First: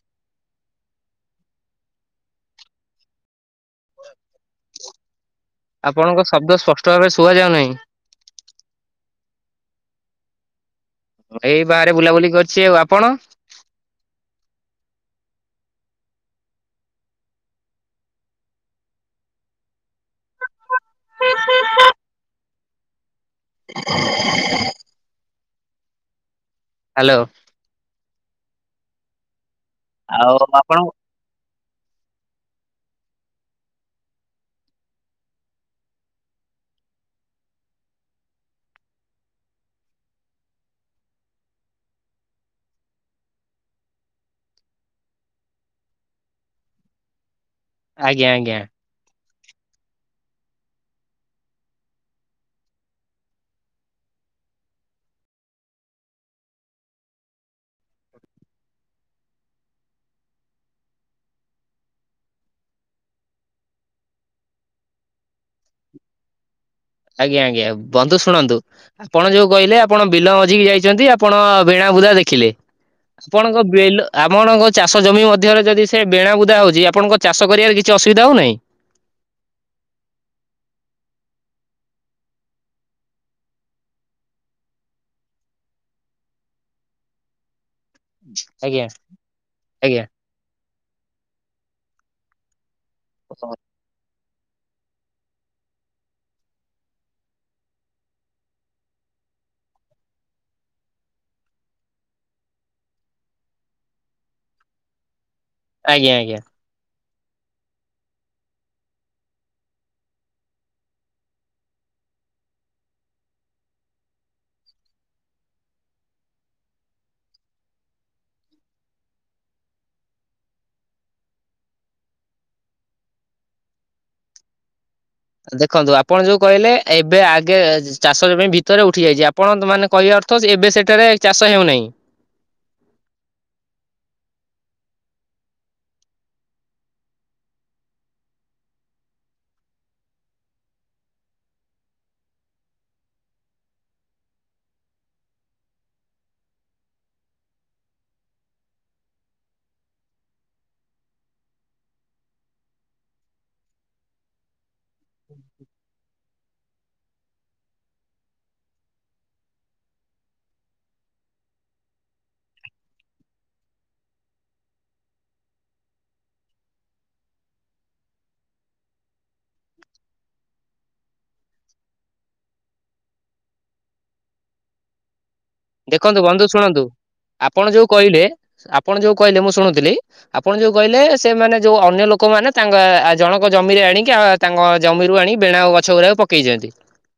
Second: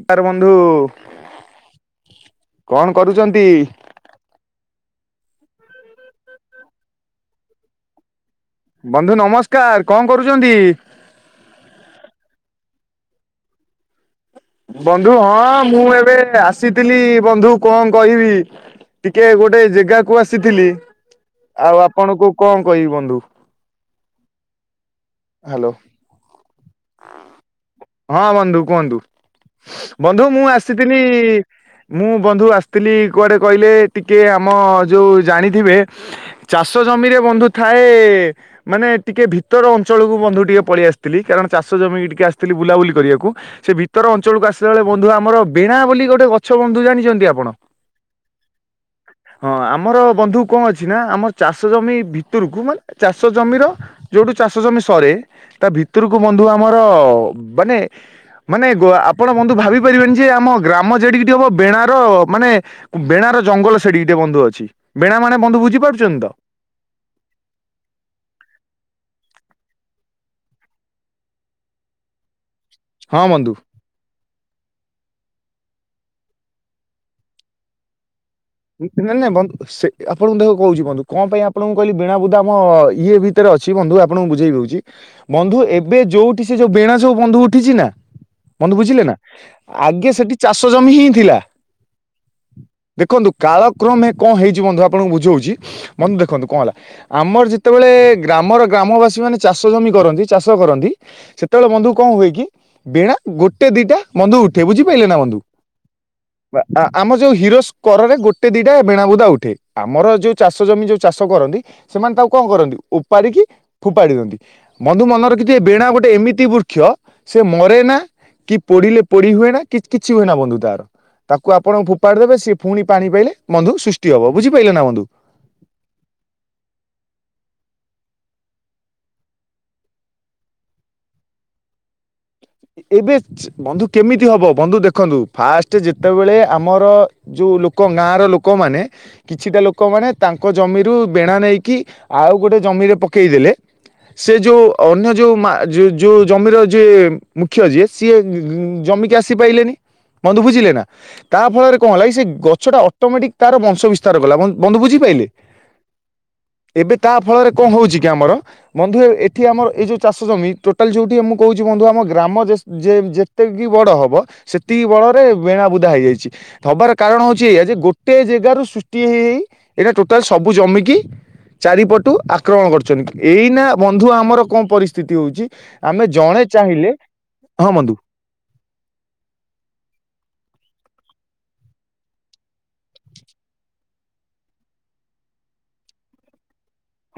ସ୍କାର ବନ୍ଧୁ କଣ କରୁଛନ୍ତି? ଆପଣଙ୍କ ଶବ୍ଦ ସ୍ପଷ୍ଟ ଭାବରେ ଶୁଆଯାଉ ନାହିଁ ବନ୍ଧୁ ନମସ୍କାର କଣ କରୁଛନ୍ତି? ହଁ ଏଇ ବାହାରେ ବୁଲାବୁଲି କରିଛି ଆଉ ଆପଣ? ବନ୍ଧୁ ହଁ ମୁଁ ଏବେ ଆସିଥିଲି ବନ୍ଧୁ କଣ କହିବି ଟିକେ ଗୋଟେ ଜାଗାକୁ ଆସିଥିଲି ଆଉ ଆପଣଙ୍କୁ କଣ କହିବି ବନ୍ଧୁ [inaudible] ହ୍ୟାଲୋ ହ୍ୟାଲୋ ହଁ ବନ୍ଧୁ କୁହନ୍ତୁ ବନ୍ଧୁ ଆଉ ମୁଁ ଆପଣ ଆସିଥିଲି ମୁଁ ବନ୍ଧୁ ଆସିଥିଲି କୁଆଡ଼େ କହିଲେ ଟିକିଏ ଆମ ଯେଉଁ ଜାଣିଥିବେ ଚାଷ ଜମିରେ ବନ୍ଧୁ ଥାଏ ମାନେ ଟିକେ ଭିତର ଅ ଅଞ୍ଚଳକୁ ବନ୍ଧୁ ଟିକେ ପଳେଇ ଆସିଥିଲି କାରଣ ଚାଷ ଜମିକି ଟିକିଏ ଆସିଥିଲ ବୁଲାବୁଲି କରିବାକୁ ସେ ଭିତର ଅଞ୍ଚଳକୁ ଆସିଲା ବେଳେ ବନ୍ଧୁ ଆମର ବେଣା ବୋଲି ଗୋଟେ ଗଛ ବନ୍ଧୁ ଜାଣିଛନ୍ତି ଆପଣ ଆଜ୍ଞା ଆଜ୍ଞା ହଁ ଆମର ବନ୍ଧୁ କଣ ଅଛି ନା ଆମ ଚାଷ ଜମି ଭିତରକୁ ମାନେ ଚାଷ ଜମିର ଯୋଉଠୁ ଚାଷ ଚା ଜମି ସରେ ତା ଭିତରକୁ ବନ୍ଧୁ ଆମର ମାନେ ମାନେ ଆପଣ ବନ୍ଧୁ ଭାବି ପାରିବେନି ଯେ ଆମ ଗ୍ରାମ ଯେଠିକି ହବ ବେଣାର ମାନେ ବେଣା ର ଜଙ୍ଗଲ ସେଠି ଗୋଟେ ବନ୍ଧୁ ଅଛି ବେଣା ମାନେ ବନ୍ଧୁ ବୁଝପାରୁଛନ୍ତି ତ ଆଜ୍ଞା ଆଜ୍ଞା ବନ୍ଧୁ ଶୁଣନ୍ତୁ ଆପଣ ଯୋଉ କହିଲେ ଆପଣ ବିଲ ମ ଅଜିକି ଯାଇଛନ୍ତି ଆପଣ ବେଣା ବୁଦା ଦେଖିଲେ [inaudible] ହଁ ବନ୍ଧୁ। ଆପଣଙ୍କ ବେଲ ଆପଣଙ୍କ ଚାଷ ଜମି ମଧ୍ୟରେ ଯଦି ସେ ବେଣାବୁଦା ହଉଛି ଆପଣଙ୍କ ଚାଷ କରିବାରେ କିଛି ଅସୁବିଧା ହଉନାହିଁ ନେନେ ବନ୍ଦୁ ସେ ଆପଣଙ୍କୁ ଦେଖକୁ କହୁଛି ବନ୍ଧୁ କଣ ପାଇଁ ଆପଣଙ୍କୁ କହିଲି ବେଣା ବୁଦା ଆମ ଇଏ ଭିତରେ ଅଛି ବନ୍ଧୁ ଆପଣଙ୍କୁ ବୁଝେଇ ଦଉଛି ବନ୍ଧୁ ଏବେ ଯୋଉଠି ସେ ଯୋଉ ବେଣା ସୋଉ ବନ୍ଧୁ ଉଠିଛି ନା ବନ୍ଧୁ ଆଜ୍ଞା ବୁଝିଲେ ନା ଆଜ୍ଞା ଆଗେ ସେଠି ଚାଷ ଜମି ହିଁ ଥିଲା [inaudible] ଦେଖନ୍ତୁ କାଳ କ୍ରମେ କଣ ହେଇଛି ବନ୍ଧୁ ଆପଣଙ୍କୁ ବୁଝଉଛି ବନ୍ଧୁ ଦେଖନ୍ତୁ କଣ ହେଲା ଆମର ଯେତେବେଳେ ଗ୍ରାମର ଗ୍ରାମବାସୀ ମାନେ ଚାଷ ଜମି କରନ୍ତି ଚାଷ କରନ୍ତି ସେତେବେଳେ ବନ୍ଧୁ କଣ ହୁଏ କି ବେଣା ଗୋଟେ ଦିଟା ବନ୍ଧୁ ଉଠେ ବୁଝିପାରିଲେ ନା ବନ୍ଧୁ ଆଜ୍ଞା ଆଜ୍ଞା। ଆମ ଯୋଉ ହିରୋସ୍କ କରରେ ଗୋଟ ଗୋଟେ ଦିଟା ବେଣାବୁଦା ଉଠେ ଆମର ଯୋଉ ଚାଷ ଜମି ଯୋଉ ଚାଷ କରନ୍ତି। ସେମାନେ ତାକୁ କଣ କରନ୍ତି ଓପାରିକି ଫୋପାଡି ଦିଅନ୍ତି। ବନ୍ଧୁ ମନେ ରଖିଥିବେ ବେଣା ଗୋଟେ ଏମିତି ବୃକ୍ଷ ସେ ମରେ ନା। କି ପୋଡ଼ିଲେ ପୋଡ଼ି ହୁଏନା କି କିଛି ହୁଏ ନା ବନ୍ଧୁ ତାର। ତାକୁ ଆପଣ ଫୋପାଡି ଦେବେ ସିଏ ପୁଣି ପାଣି ପାଇଲେ ବନ୍ଧୁ ସୃଷ୍ଟି ହବ ବୁଝିପାରିଲ ନାଁ ବନ୍ଧୁ। ଦେଖନ୍ତୁ ଆପଣ ଯୋଉ କହିଲେ ଏବେ ଆଗେ ଚାଷ ଜମି ଭିତରେ ଉଠି ଯାଇଛି ଆପଣ ମାନେ କହିବା ଅର୍ଥ। ଏବେ ସେଠାରେ ଚାଷ ହେଉନାହିଁ। ଏବେ ବନ୍ଧୁ କେମିତି ହବ ବନ୍ଧୁ ଦେଖନ୍ତୁ ଫାଷ୍ଟ ଯେତେବେଳେ ଆମର। ଯୋଉ ଲୋକ ଗାଁ ର ଲୋକମାନେ। କିଛିଟା ଲୋକମାନେ ତାଙ୍କ ଜମିରୁ ବେଣା ନେଇକି ଆଉ ଗୋଟେ ଜମିରେ ପକେଇଦେଲେ। ସେ ଯୋଉ ଅନ୍ୟ ଯୋଉ ମା ଯୋଉ ଯୋଉ ଜମିର ଯିଏ। ମୁଖ୍ୟ ଯିଏ ସିଏ ଜମିକି ଆସି ପାଇଲେନି ବନ୍ଧୁ ବୁଝିଲେ ନା? ତା ଫଳରେ କଣ ହେଲା କି ସେ ଗଛଟା ଅଟୋମେଟିକ୍ ତାର ବଂଶ ବିସ୍ତାର କଲା ବନ୍ଧୁ ବନ୍ଧୁ ବୁଝି ପାଇଲେ? ଏବେ ତା ଫଳରେ କଣ ହଉଛି କି ଆମର। ବନ୍ଧୁ ଏ ଏଠି ଆମର ଏଇ ଯୋଉ ଚାଷ ଜମି ଟୋଟାଲ ଯୋଉିଠୀ ମୁଁ କହୁଛି ବନ୍ଧୁ ଆମ। ଗ୍ରାମ ଯେ ଯେ ଯେତିକି ବଡ଼ ହବ ସେତିକି ବଳରେ ବେଣାବୁଦା ହେଇଯାଇଛି। ହବାର କାରଣ ହଉଛି ଏଇଆ ଯେ ଗୋଟେ ଜାଗାରୁ ସୃଷ୍ଟି ହେଇ ହେଇ ଏଇଟା ଟୋଟାଲ ସବୁ ଜମିକି। ଚାରିପଟୁ ଆକ୍ରମଣ କରଛନ୍ତି ଏଇନା ବନ୍ଧୁ ଆମର କଣ ପରିସ୍ଥିତି ହଉଛି। ଆମେ ଦେଖନ୍ତୁ ବନ୍ଧୁ ଜଣେ ଶୁଣନ୍ତୁ ଚାହିଁଲେ। ଆପଣ ହଁ ଯୋଉ ବନ୍ଧୁ କହିଲେ ଆପଣ ଯୋଉ କହିଲେ ମୁଁ ଶୁଣୁଥିଲି। ଆପଣ ଯୋଉ କହିଲେ ସେମାନେ ଯୋଉ ଅନ୍ୟ ଲୋକମାନେ ତାଙ୍କ ଜଣଙ୍କ ଜମିରେ ଆଣିକି ଆ ତାଙ୍କ ଜମିରୁ ଆଣି ବେଣା ଆଉ ଗଛଗୁରା ପକେଇଚନ୍ତି।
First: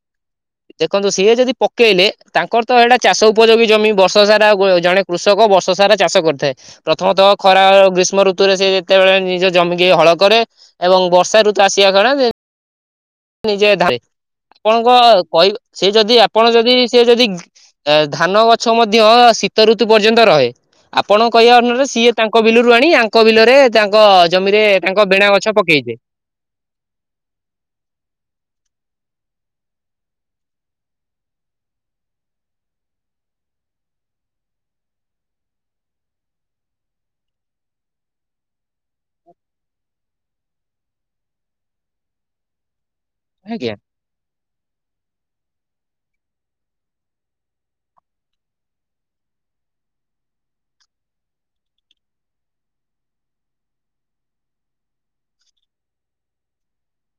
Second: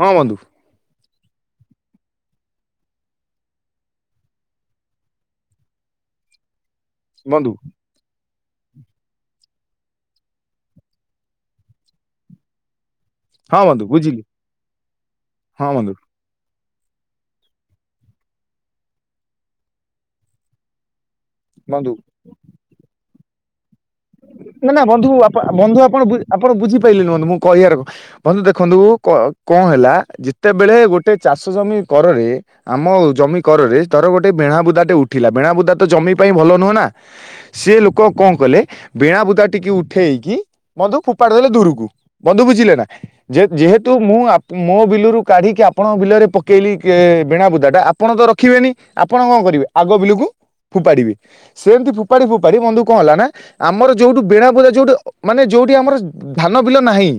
ହଁ ବନ୍ଧୁ। ଦେଖନ୍ତୁ ସିଏ ଯଦି ପକେଇଲେ ତାଙ୍କର ତ ଏଇଟା। ଚାଷ ଉପଯୋଗୀ ଜମି ବର୍ଷ ସାରା ଜଣେ କୃଷକ ବର୍ଷ ସାରା ଚାଷ କରିଥାଏ। ପ୍ରଥମତଃ ବନ୍ଧୁ ଖରା ଗ୍ରୀଷ୍ମ ଋତୁ। ଋତୁରେ ସେ ଯେତେବେଳେ ନିଜ ଜମିିକି ହଳ କରେ ଏବଂ ବର୍ଷା ଋତୁ ଆସିବା କାରଣ। ହଁ ନିଜେ ବନ୍ଧୁ ଧାନ ବୁଝିଲି ଆପଣଙ୍କ ହଁ କହିବା ସେ ବନ୍ଧୁ ଯଦି। ଆପଣ ଯଦି ସେ ଯଦି ଧାନ ଗଛ ମଧ୍ୟ ଶୀତ ଋତୁ ପର୍ଯ୍ୟନ୍ତ ରହେ। ଆପଣଙ୍କ କହିବା ଅନରେ ବନ୍ଧୁ ସିଏ ତାଙ୍କ ବିଲରୁ ଆଣି ଆଙ୍କ ବିଲରେ। ତାଙ୍କ ଜମିରେ ନା ନା ବନ୍ଧୁ ତାଙ୍କ ବେଣା ଗଛ ବନ୍ଧୁ ପକେଇଲେ। ଆପଣ ଆପଣ ବୁଝି ପାଇଲେନି ବନ୍ଧୁ ମୋ କହିଆ ବନ୍ଧୁ ଦେଖନ୍ତୁ କ କଣ ହେଲା ଯେତେବେଳେ ଗୋଟେ ଚାଷ ଜମି କରରେ। ଆମ ଜମି କରରେ ତର ଗୋଟେ ବେଣା ବୁଦା ଟେ ଉଠିଲା ବେଣାବୁଦା ତ ଜମି ପାଇଁ ଭଲ ନୁହଁ ନାଁ। ସିଏ ଲୋକ କଣ କଲେ। ବେଣା ବୁଦା ଟିକି ଉଠେଇକି ବନ୍ଧୁ ଫୋପାଡ଼ି ଦେଲେ ଦୂରକୁ ବନ୍ଧୁ ବୁଝିଲେ ନାଁ ଯେ ଆଜ୍ଞା ଯେହେତୁ। ତୁ ମୁଁ ମୋ ବିଲରୁ କାଢ଼ିକି ଆପଣଙ୍କ ବିଲରେ ପକେଇଲି ବେଣାବୁଦାଟା ଆପଣ ତ ରଖିବେନି। ଆପଣ କଣ କରିବେ ଆଗ ବିଲକୁ ଫୋପାଡିବେ ସେମତି ଫୋପାଡି ଫୋପାଡି ବନ୍ଧୁ କଣ ହେଲା ନା। ଆମର ଯୋଉଠୁ ବେଣା ବୁଦା ଯୋଉଠି ମାନେ ଯୋଉଠି ଆମର ଧାନ ବିଲ ନାହିଁ।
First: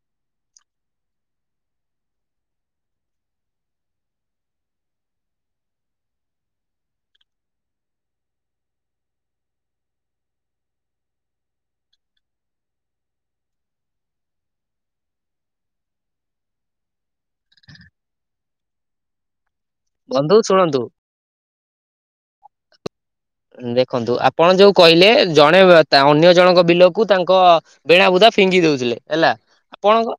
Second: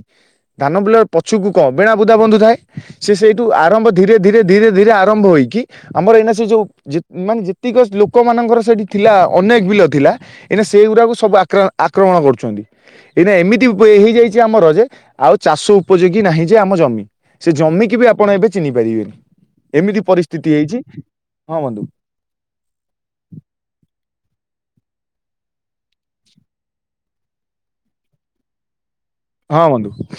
ଧାନ ବିଲ ପଛୁକୁ କଣ ବେଣା ବୁଦା ବନ୍ଧୁଥାଏ। ସେ ସେଇଠୁ ଆରମ୍ଭ ଧୀରେ ଧୀରେ ଧୀରେ ଧୀରେ ଆରମ୍ଭ ହୋଇକି। ଆମର ଏଇନା ସେ ଯୋଉ ମାନେ ଯେତିକି ଲୋକ ମାନଙ୍କର ସେଠି ଥିଲା ଅନେକ ବିଲ ଥିଲା। ଏଇନା ସେଇଗୁରାକୁ ସବୁ ଆକ୍ରା ଆକ୍ରମଣ କରୁଛନ୍ତି। ଏଇନା ଏମିତି ହେଇଯାଇଛି ଆମର ଯେ ଆଉ ଚାଷ ଉପଯୋଗୀ ନାହିଁ ଯେ ଆମ ଜମି। ସେ ଜମିକି ବି ଆପଣ ଏବେ ଚିହ୍ନି ପାରିବେନି ଏମିତି ବନ୍ଧୁ ପରିସ୍ଥିତି ହେଇଛି ଶୁଣନ୍ତୁ। ହଁ ବନ୍ଧୁ। ଦେଖନ୍ତୁ ଆପଣ ଯୋଉ କହିଲେ ଜଣେ ଅନ୍ୟ ଜଣଙ୍କ ବିଲକୁ ତାଙ୍କ ବେଣା ବୁଦା ଫିଙ୍ଗି ଦଉଥିଲେ। ହେଲା ହଁ ଆପଣଙ୍କ ବନ୍ଧୁ।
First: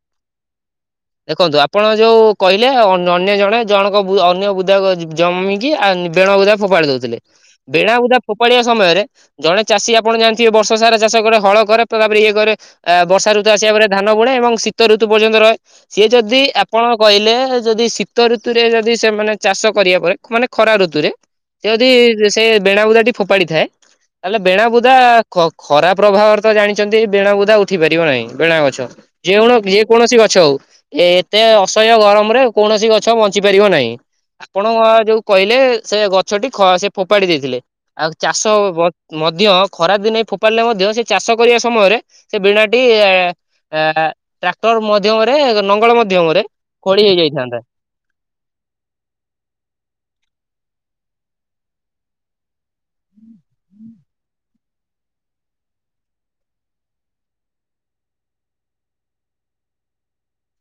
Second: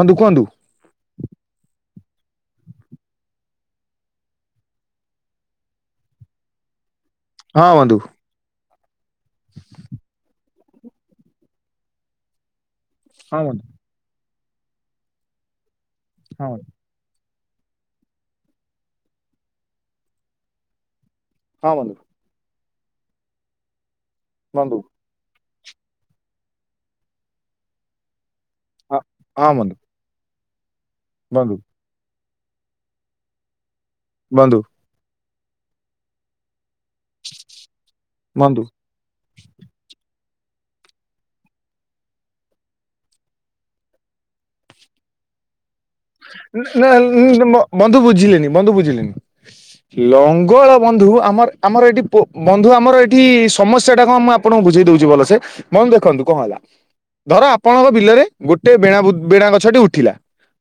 ବନ୍ଧୁ କୁହନ୍ତୁ? ଦେଖନ୍ତୁ ଆପଣ ଯୋଉ କହିଲେ ଅନ୍ୟ ଜଣେ ଜଣଙ୍କ ଅନ୍ୟ ବୁଦା ଜମିକି ଆ ବେଣ ବୁଦା ଫୋପାଡ଼ି ଦଉଥିଲେ ହଁ ବେଳା ବନ୍ଧୁ ବଦା ଫୋପାଡିିବା ସମୟରେ ଜଣେ ଚାଷୀ ଆପଣ ଜାଣିଥିବେ ବର୍ଷ ସାରା ଚାଷ କରେ ହଳ କରେ ତାପରେ ଇଏ କରେ। ଆ ବର୍ଷା ହଁ ଋତୁ ବନ୍ଧୁ ଆସିବା ପରେ ଧାନ ବୁଣେ ଏବଂ ଶୀତ ଋତୁ ପର୍ଯ୍ୟନ୍ତ ରହେ ସିଏ ଯଦି ହଁ ବନ୍ଧୁ ଆପଣ କହିଲେ ଯଦି ଶୀତ ଋତୁରେ ଯଦି ସେମାନେ ଚାଷ କରିବା ପରେ ମାନେ ଖରା ଋତୁରେ ସେ ହଁ ବନ୍ଧୁ ଯଦି ସେ ବେଣାବୁଦା ଟି ଫୋପାଡି ଥାଏ ତାହେଲେ ବନ୍ଧୁ ବେଣାବୁଦା ଖ ଖରାପ ପ୍ରଭାବରେ ତ ଜାଣିଛନ୍ତି ବେଣା ବୁଦା ଉଠି ପାରିବ ନାହିଁ ବେଣା ଗଛ ହଁ ଯେ ହଁ ଗୁଣ ବନ୍ଧୁ କି ଯେକୌଣସି ଗଛ ହଉ ଏ ଏତେ ବନ୍ଧୁ ଅସହ୍ୟ ଗରମରେ କୌଣସି ଗଛ ବଞ୍ଚି ପାରିବ ନାହିଁ। ବନ୍ଧୁ ଆପଣଙ୍କ ଯୋଉ କହିଲେ ସେ ଗଛଟି ସେ ଫୋପାଡି ଦେଇଥିଲେ ଆଉ ଚାଷ ବନ୍ଧୁ ମଧ୍ୟ ଖରା ଦିନ ହେ ଫୋଫାଡିଲେ ମଧ୍ୟ ସେ ଚାଷ କରିବା ସମୟରେ ସେ ବିଣାଟି ଏ ଟ୍ରାକ୍ଟର ମାଧ୍ୟରେ ନଙ୍ଗଳ ମଧ୍ୟ ନା ବନ୍ଧୁ ବୁଝିଲେନି ବନ୍ଧୁ ବୁଝିଲେନି। ଲଙ୍ଗଳ ବନ୍ଧୁ ଆମର ଆମର ଏଠି ବନ୍ଧୁ ଆମର ଏଠି ସମସ୍ତ ସେଇଟା କଣ ମୁଁ ଆପଣଙ୍କୁ ବୁଝେଇ ଦଉଛି ଭଲସେ ବନ୍ଧୁ ଦେଖନ୍ତୁ କଣ ହେଲା? ଧର ଆପଣଙ୍କ ବିଲରେ ଗୋଟେ ବେଣା ବେଣା ଗଛଟି ଉଠିଲା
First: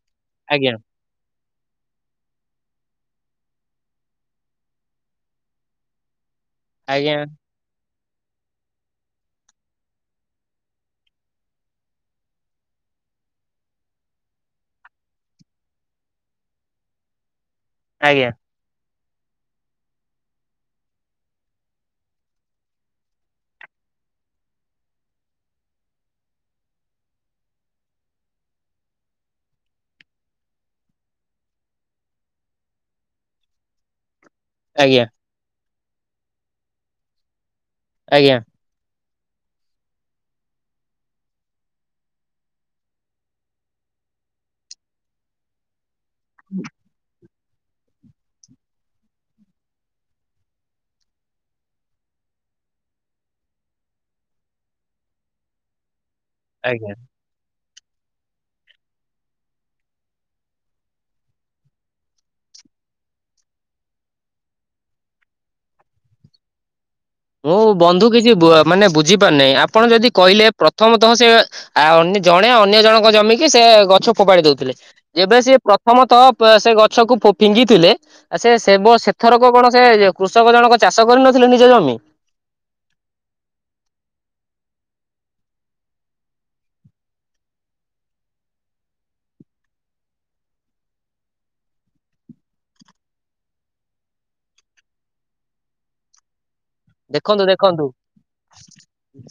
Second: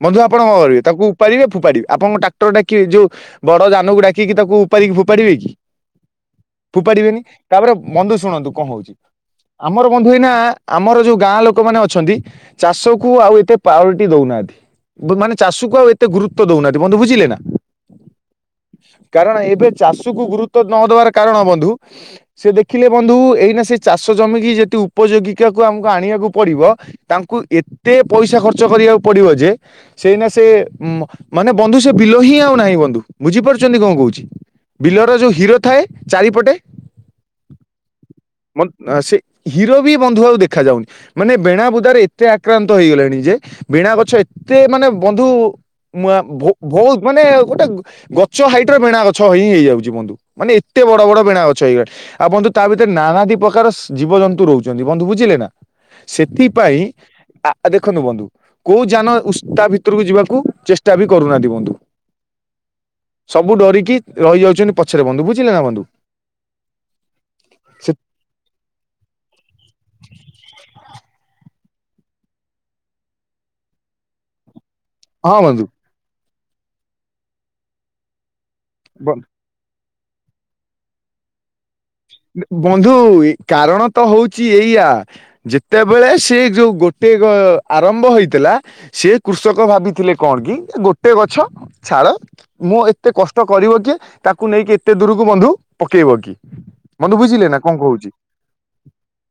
ବନ୍ଧୁ ଆପଣ କଣ ଆଜ୍ଞା କରିବେ ତାକୁ? ଉପାଡ଼ିବେ ଫୋଫାଡ଼ିବେ ଆପଣଙ୍କ ଟାକ୍ଟର ଡାକିବେ ଯଉ ବଡ ଯାନକୁ ଡାକିକି ତାକୁ ଉପାଡିକି ଫୋଫାଡିବେ କି? ଆଜ୍ଞା ଫୋଫାଡିବେନି ତାପରେ ବନ୍ଧୁ ଶୁଣନ୍ତୁ କଣ ହଉଛି? ଆମର ବନ୍ଧୁ ଏଇନା ଆମର ଯୋଉ ଗାଁ ଲୋକ ମାନେ ଅଛନ୍ତି। ଚାଷକୁ ଆଉ ଏତେ ପାୱଟି ଦଉନାହାନ୍ତି। ମାନେ ଚାଷକୁ ଆଉ ଏତେ ଗୁରୁତ୍ୱ ଦଉନାହାନ୍ତି ବନ୍ଧୁ ବୁଝିଲେ ନା। ଆଜ୍ଞା। କାରଣ ଏବେ ଚାଷକୁ ଗୁରୁତ୍ଵ ନ ଦବାର କାରଣ ବନ୍ଧୁ ସେ ଦେଖିଲେ ବନ୍ଧୁ ଏଇନା ସେ ଚାଷ ଜମିିକି ଯେତି ଉପଯୋଗୀକାକୁ ଆମକୁ ଆଣିବାକୁ ପଡିବ ତାଙ୍କୁ ଏତେ ପଇସା ଖର୍ଚ୍ଚ କରିବାକୁ ପଡିବ ଯେ ସେଇନା ସେ ମାନେ ବନ୍ଧୁ ସେ ବିଲ ହିଁ ଆଉ ନାହିଁ ବନ୍ଧୁ ବୁଝିପାରୁଛନ୍ତି କଣ କହୁଛି। ଆଜ୍ଞା ବିଲରେ ଯୋଉ ହିଡ଼ ଥାଏ ଚାରିପଟେ ଆଜ୍ଞା। ସେ ହିଡ଼ ବି ବନ୍ଧୁ ଆଉ ଦେଖାଯାଉନି। ମାନେ ବେଣା ବୁଦାରେ ଏତେ ଆକ୍ରାନ୍ତ ହେଇଗଲେଣି ଯେ ବେଣା ଗଛ ତେ ମାନେ ବନ୍ଧୁ ବହୁତ ମାନେ ଗୋଟେ ଗ ଉଚ୍ଚ ହାଇଟ ର ବେଣା ଗଛ ହିଁ ହେଇଯାଉଛି ବନ୍ଧୁ ମାନେ ଏତେ ବଡ ବେଣା ଗଛ ହେଇଗଲାଣି। ଆଉ ବନ୍ଧୁ ତା ଭିତରେ ନାନାଦି ପ୍ରକାର ଜୀବ ଜନ୍ତୁ ରହୁଛନ୍ତି ବନ୍ଧୁ ବୁଝିଲେ ନା। ସେଥିପାଇଁ ଆଜ୍ଞା। ଆ ଦେଖନ୍ତୁ ବନ୍ଧୁ କୋଉ ଯାନ ଓସ୍ତା ଭିତରକୁ ଯିବାକୁ ଚେଷ୍ଟା ବି କରୁନାହାନ୍ତି ବନ୍ଧୁ। ସବୁ ଡରିକି ରହିଯାଉଛନ୍ତି ପଛରେ ବନ୍ଧୁ ବୁଝିଲେ ନା ବନ୍ଧୁ। ମୁଁ ସେ ବନ୍ଧୁ କିଛି ମାନେ ବୁଝିପାରୁନାହିଁ ଆପଣ ଯଦି କହିଲେ ପ୍ରଥମତଃ ସେ ଆଉ ଅ ଜଣେ ଅନ୍ୟ ଜଣଙ୍କ ଜମିିକି ସେ ଗଛ ଫୋପାଡି ଦଉଥିଲେ। ହଁ ଏବେ ସେ ବନ୍ଧୁ ପ୍ରଥମତଃ ସେ ଗଛକୁ ଫିଙ୍ଗିଥିଲେ। ଆ ସେ ସେବ ସେଥରକ କଣ ସେ ଯେ କୃଷକ ଜଣକ ଚାଷ କରିନଥିଲେ ନିଜ ଜମି? ବନ୍ଧୁ କାରଣ ତ ହଉଛି ଏଇଆ। ଯେତେବେଳେ ସେ ଯୋଉ ଗୋଟେକ ଆରମ୍ଭ ହେଇଥିଲା ସେ କୃଷକ ଭାବିଥିଲେ କଣ କି ଏ ଗୋଟେ ଗଛ ଛାଳ ମୁଁ ଏତେ କଷ୍ଟ କରିବ କିଏ ତାକୁ ନେଇକି ଏତେ ଦୂରକୁ ବନ୍ଧୁ ପକେଇବ କି? ବନ୍ଧୁ ଦେଖନ୍ତୁ ବୁଝିଲେ ନା କଣ ଦେଖନ୍ତୁ କହୁଛି? [inaudible]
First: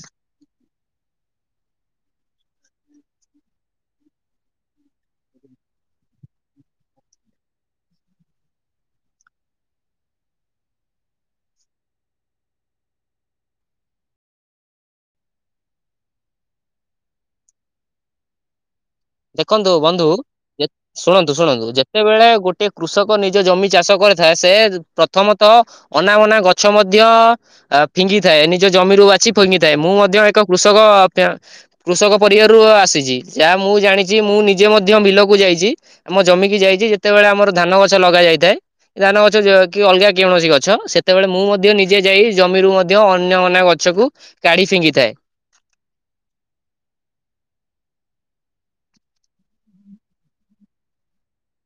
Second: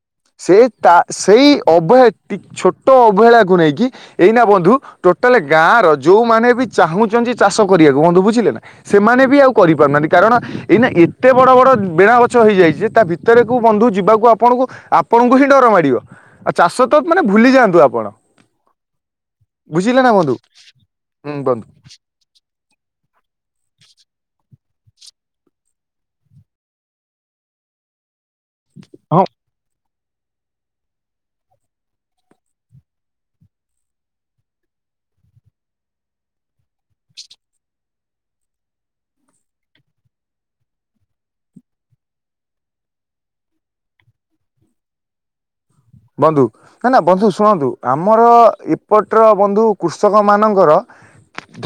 ସେ ତା ସେଇ ଅବହେ ଟି- ଛୋଟ ଅବହେଳାକୁ ନେଇକି। ଏଇନା ବନ୍ଧୁ ଟୋଟାଲ ଗାଁ ର ଯୋଉମାନେ ବି ଚାହୁଁଛନ୍ତି ଚାଷ କରିବାକୁ ବନ୍ଧୁ ବୁଝିଲେ ନା ସେମାନେ ବି ଆଉ କରିପାରୁନାହାନ୍ତି। କାରଣ ଏଇନା ଏତେ ବଡ ବଡ ବେଣା ଓ ଛ ହେଇଯାଇଛି ତା ଭିତରେ କୁ ବନ୍ଧୁ ଯିବାକୁ ଆପଣଙ୍କୁ ଆପଣଙ୍କୁ ହିଁ ଡର ମାଡିବ। ଆ ଚାଷ ତ ମାନେ ଭୁଲିଯାଆନ୍ତୁ ଆପଣ। ଦେଖନ୍ତୁ ବୁଝିଲେ ବନ୍ଧୁ ନା ଏ ଶୁଣନ୍ତୁ ହୁଁ ବନ୍ଧୁ ଶୁଣନ୍ତୁ ଯେତେବେଳେ ଗୋଟେ କୃଷକ ନିଜ ଜମି ଚାଷ କରିଥାଏ ସେ ପ୍ରଥମତଃ ଅନା ବନା ଗଛ ମଧ୍ୟ ଅ, ଫିଙ୍ଗିଥାଏ ନିଜ ଜମିରୁ ହଁ ବାଛି ଫିଙ୍ଗିଥାଏ। ମୁଁ ମଧ୍ୟ ଏକ କୃଷକ ତେଁ- କୃଷକ ପରିବାରରୁ ଆସିଛି। ଯାହା ମୁଁ ଜାଣି ଜି ମୁଁ ନିଜେ ମଧ୍ୟ ବିଲକୁ ଯାଇଛି, ଆମ ଜମିିକି ଯାଇଛି, ଯେତେବେଳେ ଆମର ଧାନ ଗଛ ଲଗା ଯାଇଥାଏ। ଧାନ ଗଛ ଯ-କି ଅଲଗା କେଉଣସି ଗଛ ସେତେବେଳେ ମୁଁ ମଧ୍ୟ ନିଜେ ଯାଇ ଜମିରୁ ମଧ୍ୟ ଅନ୍ୟ ଅନା ଗଛକୁ କାଢି ଫିଙ୍ଗି ଥାଏ। ବନ୍ଧୁ କାଇଁ ନା ବନ୍ଧୁ ଶୁଣନ୍ତୁ ଆମର ଏପଟ ର ବନ୍ଧୁ କୃଷକ ମାନଙ୍କର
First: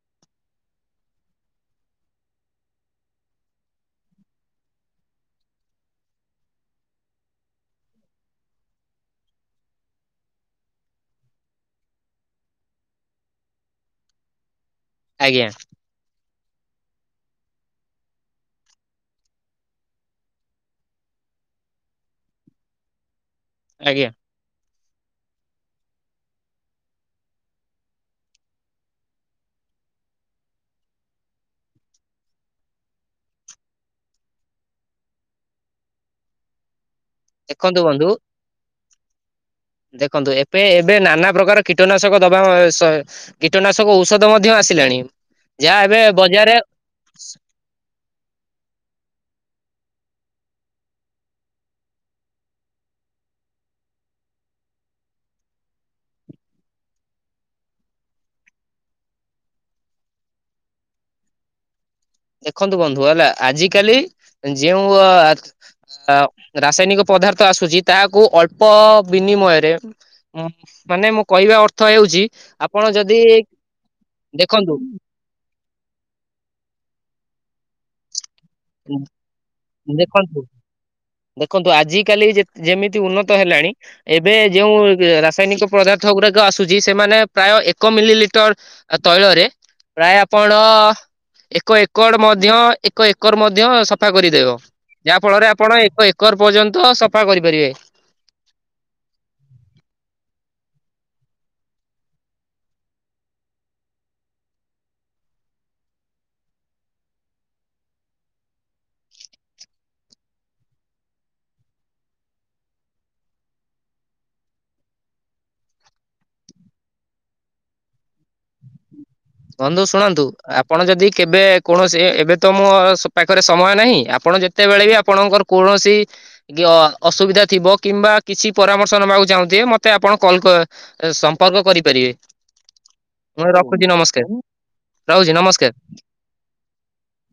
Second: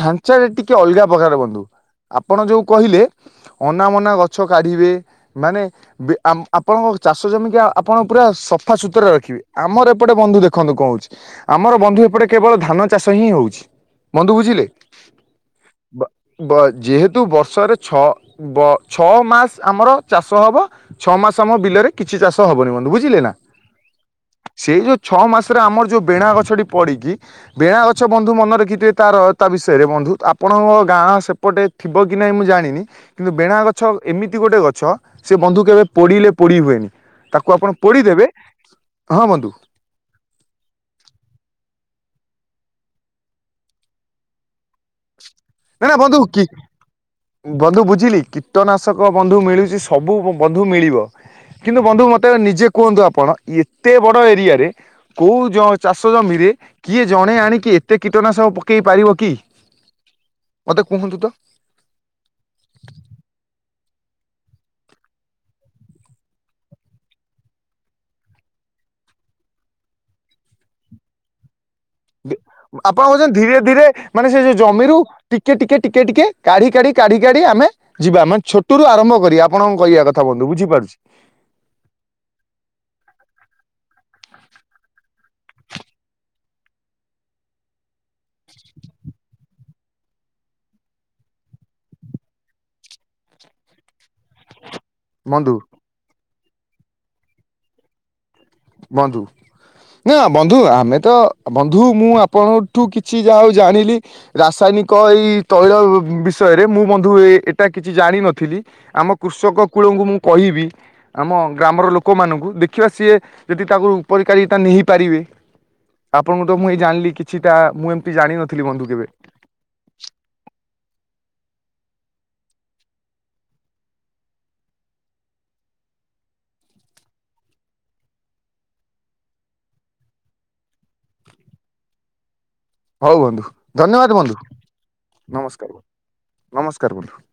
ଢାଞ୍ଚା ଟା ଟିକେ ଅଲଗା ପ୍ରକାର ବନ୍ଧୁ। ଆପଣ ଯୋଉ କହିଲେ ଅନା ମନା ଗଛ କାଢ଼ିବେ। ମାନେ ବେ-ଆମ୍ ଆପଣଙ୍କ ଚାଷ ଜମିିକି ଆ, ଆପଣ ପୁରା ସଫାସତୁରା ର ଖିବେ, ଆମର ଏପଟେ ବନ୍ଧୁ ଦେଖନ୍ତୁ କଣ ହଉଛି ଆମର ବନ୍ଧୁ ଏପଟେ କେବଳ ଧାନ ଚାଷ ହିଁ ହଉଛି। ବନ୍ଧୁ ବୁଝିଲେ? ଆଜ୍ଞା। ବ-ବ-ଯେହେତୁ ବର୍ଷରେ ଛଅ ବ-ଛଅ ମାସ ଆମର ଚାଷ ହବ। ଛଅ ମାସ ଆମ ବିଲରେ କିଛି ଚାଷ ହବନି ବନ୍ଧୁ ବୁଝିଲେ ନା। ଆଜ୍ଞା। ସେଇ ଯୋଉ ଛଅ ମାସରେ ଆମର ଯୋଉ ବେଣା ଗଛଟି ପଡିକି ବେଣା ଗଛ ବନ୍ଧୁ ମନେ ରଖିଥିବେ ତାର ତା ବିଷୟରେ ବନ୍ଧୁ ଆପଣଙ୍କ ଗାଁ ସେ ପଟେ ଥିବ କି ନାହିଁ ମୁଁ ଜାଣିନି। କିନ୍ତୁ ବେଣା ଗଛ ଏମିତି ଗୋଟେ ଗଛ ସେ ବନ୍ଧୁ କେବେ ପୋଡ଼ିଲେ ପୋଡ଼ି ହୁଏନି। ତାକୁ ଆପଣ ଦେଖନ୍ତୁ ବନ୍ଧୁ ପୋଡିଦେବେ ହଁ ବନ୍ଧୁ ଦେଖନ୍ତୁ ଏବେ ଏବେ ନାନା ପ୍ରକାର କୀଟନାଶକ ଦବା ସ କୀଟନାଶକ ଔଷଧ ମଧ୍ୟ ଆସିଲାଣି। ଯାହା ନା ନା ଏବେ ବନ୍ଧୁ କି ବଜାରରେ ବନ୍ଧୁ ବୁଝିଲି କୀଟନାଶକ ବନ୍ଧୁ ମିଳୁଛି ସବୁ ବନ୍ଧୁ ମିଳିବ। କିନ୍ତୁ ବନ୍ଧୁ ମୋତେ ନିଜେ କୁହନ୍ତୁ ଆପଣ ଏତେ ବଡ ଏରିଆରେ କୋଉ ଜ-ଚାଷ ଜମିରେ କିଏ ଜଣେ ଆଣିକି ଏତେ କୀଟନାଶକ ପକେଇ ପାରିବ କି? ମୋତେ କୁହନ୍ତୁ ତ? ଦେଖନ୍ତୁ ବନ୍ଧୁ ହେଲା ଆଜିିକାଲି ଯେଉଁ ଅ, ଆ ଅ, ରାସାୟନିକ ପଦାର୍ଥ ଆସୁଛି ତାହାକୁ ଅଳ୍ପ ବିନିମୟରେ [inaudible] ମାନେ, ମୁଁ କହିବା ଅର୍ଥ ହେଉଛି ଆପଣ ଯଦି କହୁଛନ୍ତି ଧୀରେ ଧୀରେ ମାନେ, ସେ ଯୋଉ ଦେଖନ୍ତୁ ଜମିରୁ ଟିକେ ଟିକେ ଟିକେ ଟିକେ କାଢି କାଢି କାଢି କାଢି ଆମେ ଯିବା, ମାନେ ଛୋ ଟରୁ ଆରମ୍ଭ କରି ଆପଣ କହିବା କଥା ଦେଖନ୍ତୁ ବନ୍ଧୁ ବୁଝିପାରୁଛି। ଦେଖନ୍ତୁ, ଆଜ କାଲି ଯେମିତି ଉନ୍ନତ ହେଲାଣି ଏବେ ଯୋଉ ରାସାୟନିକ ପଦାର୍ଥ ଗୁଡାକ ଆସୁଛି, ସେମାନେ ପ୍ରାୟ ଏକ ମିଲିଲି ଟର ତୈଳରେ ପ୍ରାୟ ଆପଣ ଏକ ଏକର ମଧ୍ୟ ଏକ ଏକର ଏକର ମଧ୍ୟ ସଫା କରିଦେବ, ଯାହା ଫଳରେ ବନ୍ଧୁ ଆପଣ ଏକ ଏକର ପର୍ଯ୍ୟନ୍ତ ସଫା କରିପାରିବେ। ବନ୍ଧୁ ନା ବନ୍ଧୁ, ଆମେ ତ ବନ୍ଧୁ ମୁଁ ଆପଣଙ୍କଠୁ କିଛି ଯାହା ହଉ ଜାଣିଲି। ରାସାୟନିକ ଏଇ ତୈଳ ବିଷୟରେ ମୁଁ ବନ୍ଧୁ ଏଇଟା କିଛି ଜାଣିନଥିଲି। ଆମ କୃଷକ କୂଳଙ୍କୁ ମୁଁ କହିବି, ଆମ ଗ୍ରାମର ଲୋକମାନଙ୍କୁ ଦେଖିବା ସିଏ ଯଦି ତାକୁ ଉପରିକାରିତା ନେହିପାରିବେ। ଆପଣଙ୍କଠୁ ମୁଁ ଏଇ ଜାଣିଲି। କିଛିଟା ମୁଁ ଏମିତି ଜାଣିନଥିଲି, ବନ୍ଧୁ, କେବେ। ବନ୍ଧୁ, ଶୁଣନ୍ତୁ। ଆପଣ ଯଦି କେବେ କୌଣସି ଏବେ ତ ମୋ ପାଖରେ ସମୟ ନାହିଁ। ଆପଣ ଯେ ତେବେଳେ ବି ଆପଣଙ୍କର କୌଣସି କି ଅସୁବିଧା ଥିବ କିମ୍ବା କିଛି ପରାମର୍ଶ ନବାକୁ ଚାହୁଁଥିବେ, ମତେ ଆପଣ କଲ୍ ସମ୍ପର୍କ କରିପାରିବେ। ହଉ ବନ୍ଧୁ, ମୁଁ ରଖୁଛି ଧନ୍ୟବାଦ ନମସ୍କାର ବନ୍ଧୁ। ନମସ୍କାର, ନମସ୍କାର ବନ୍ଧୁ।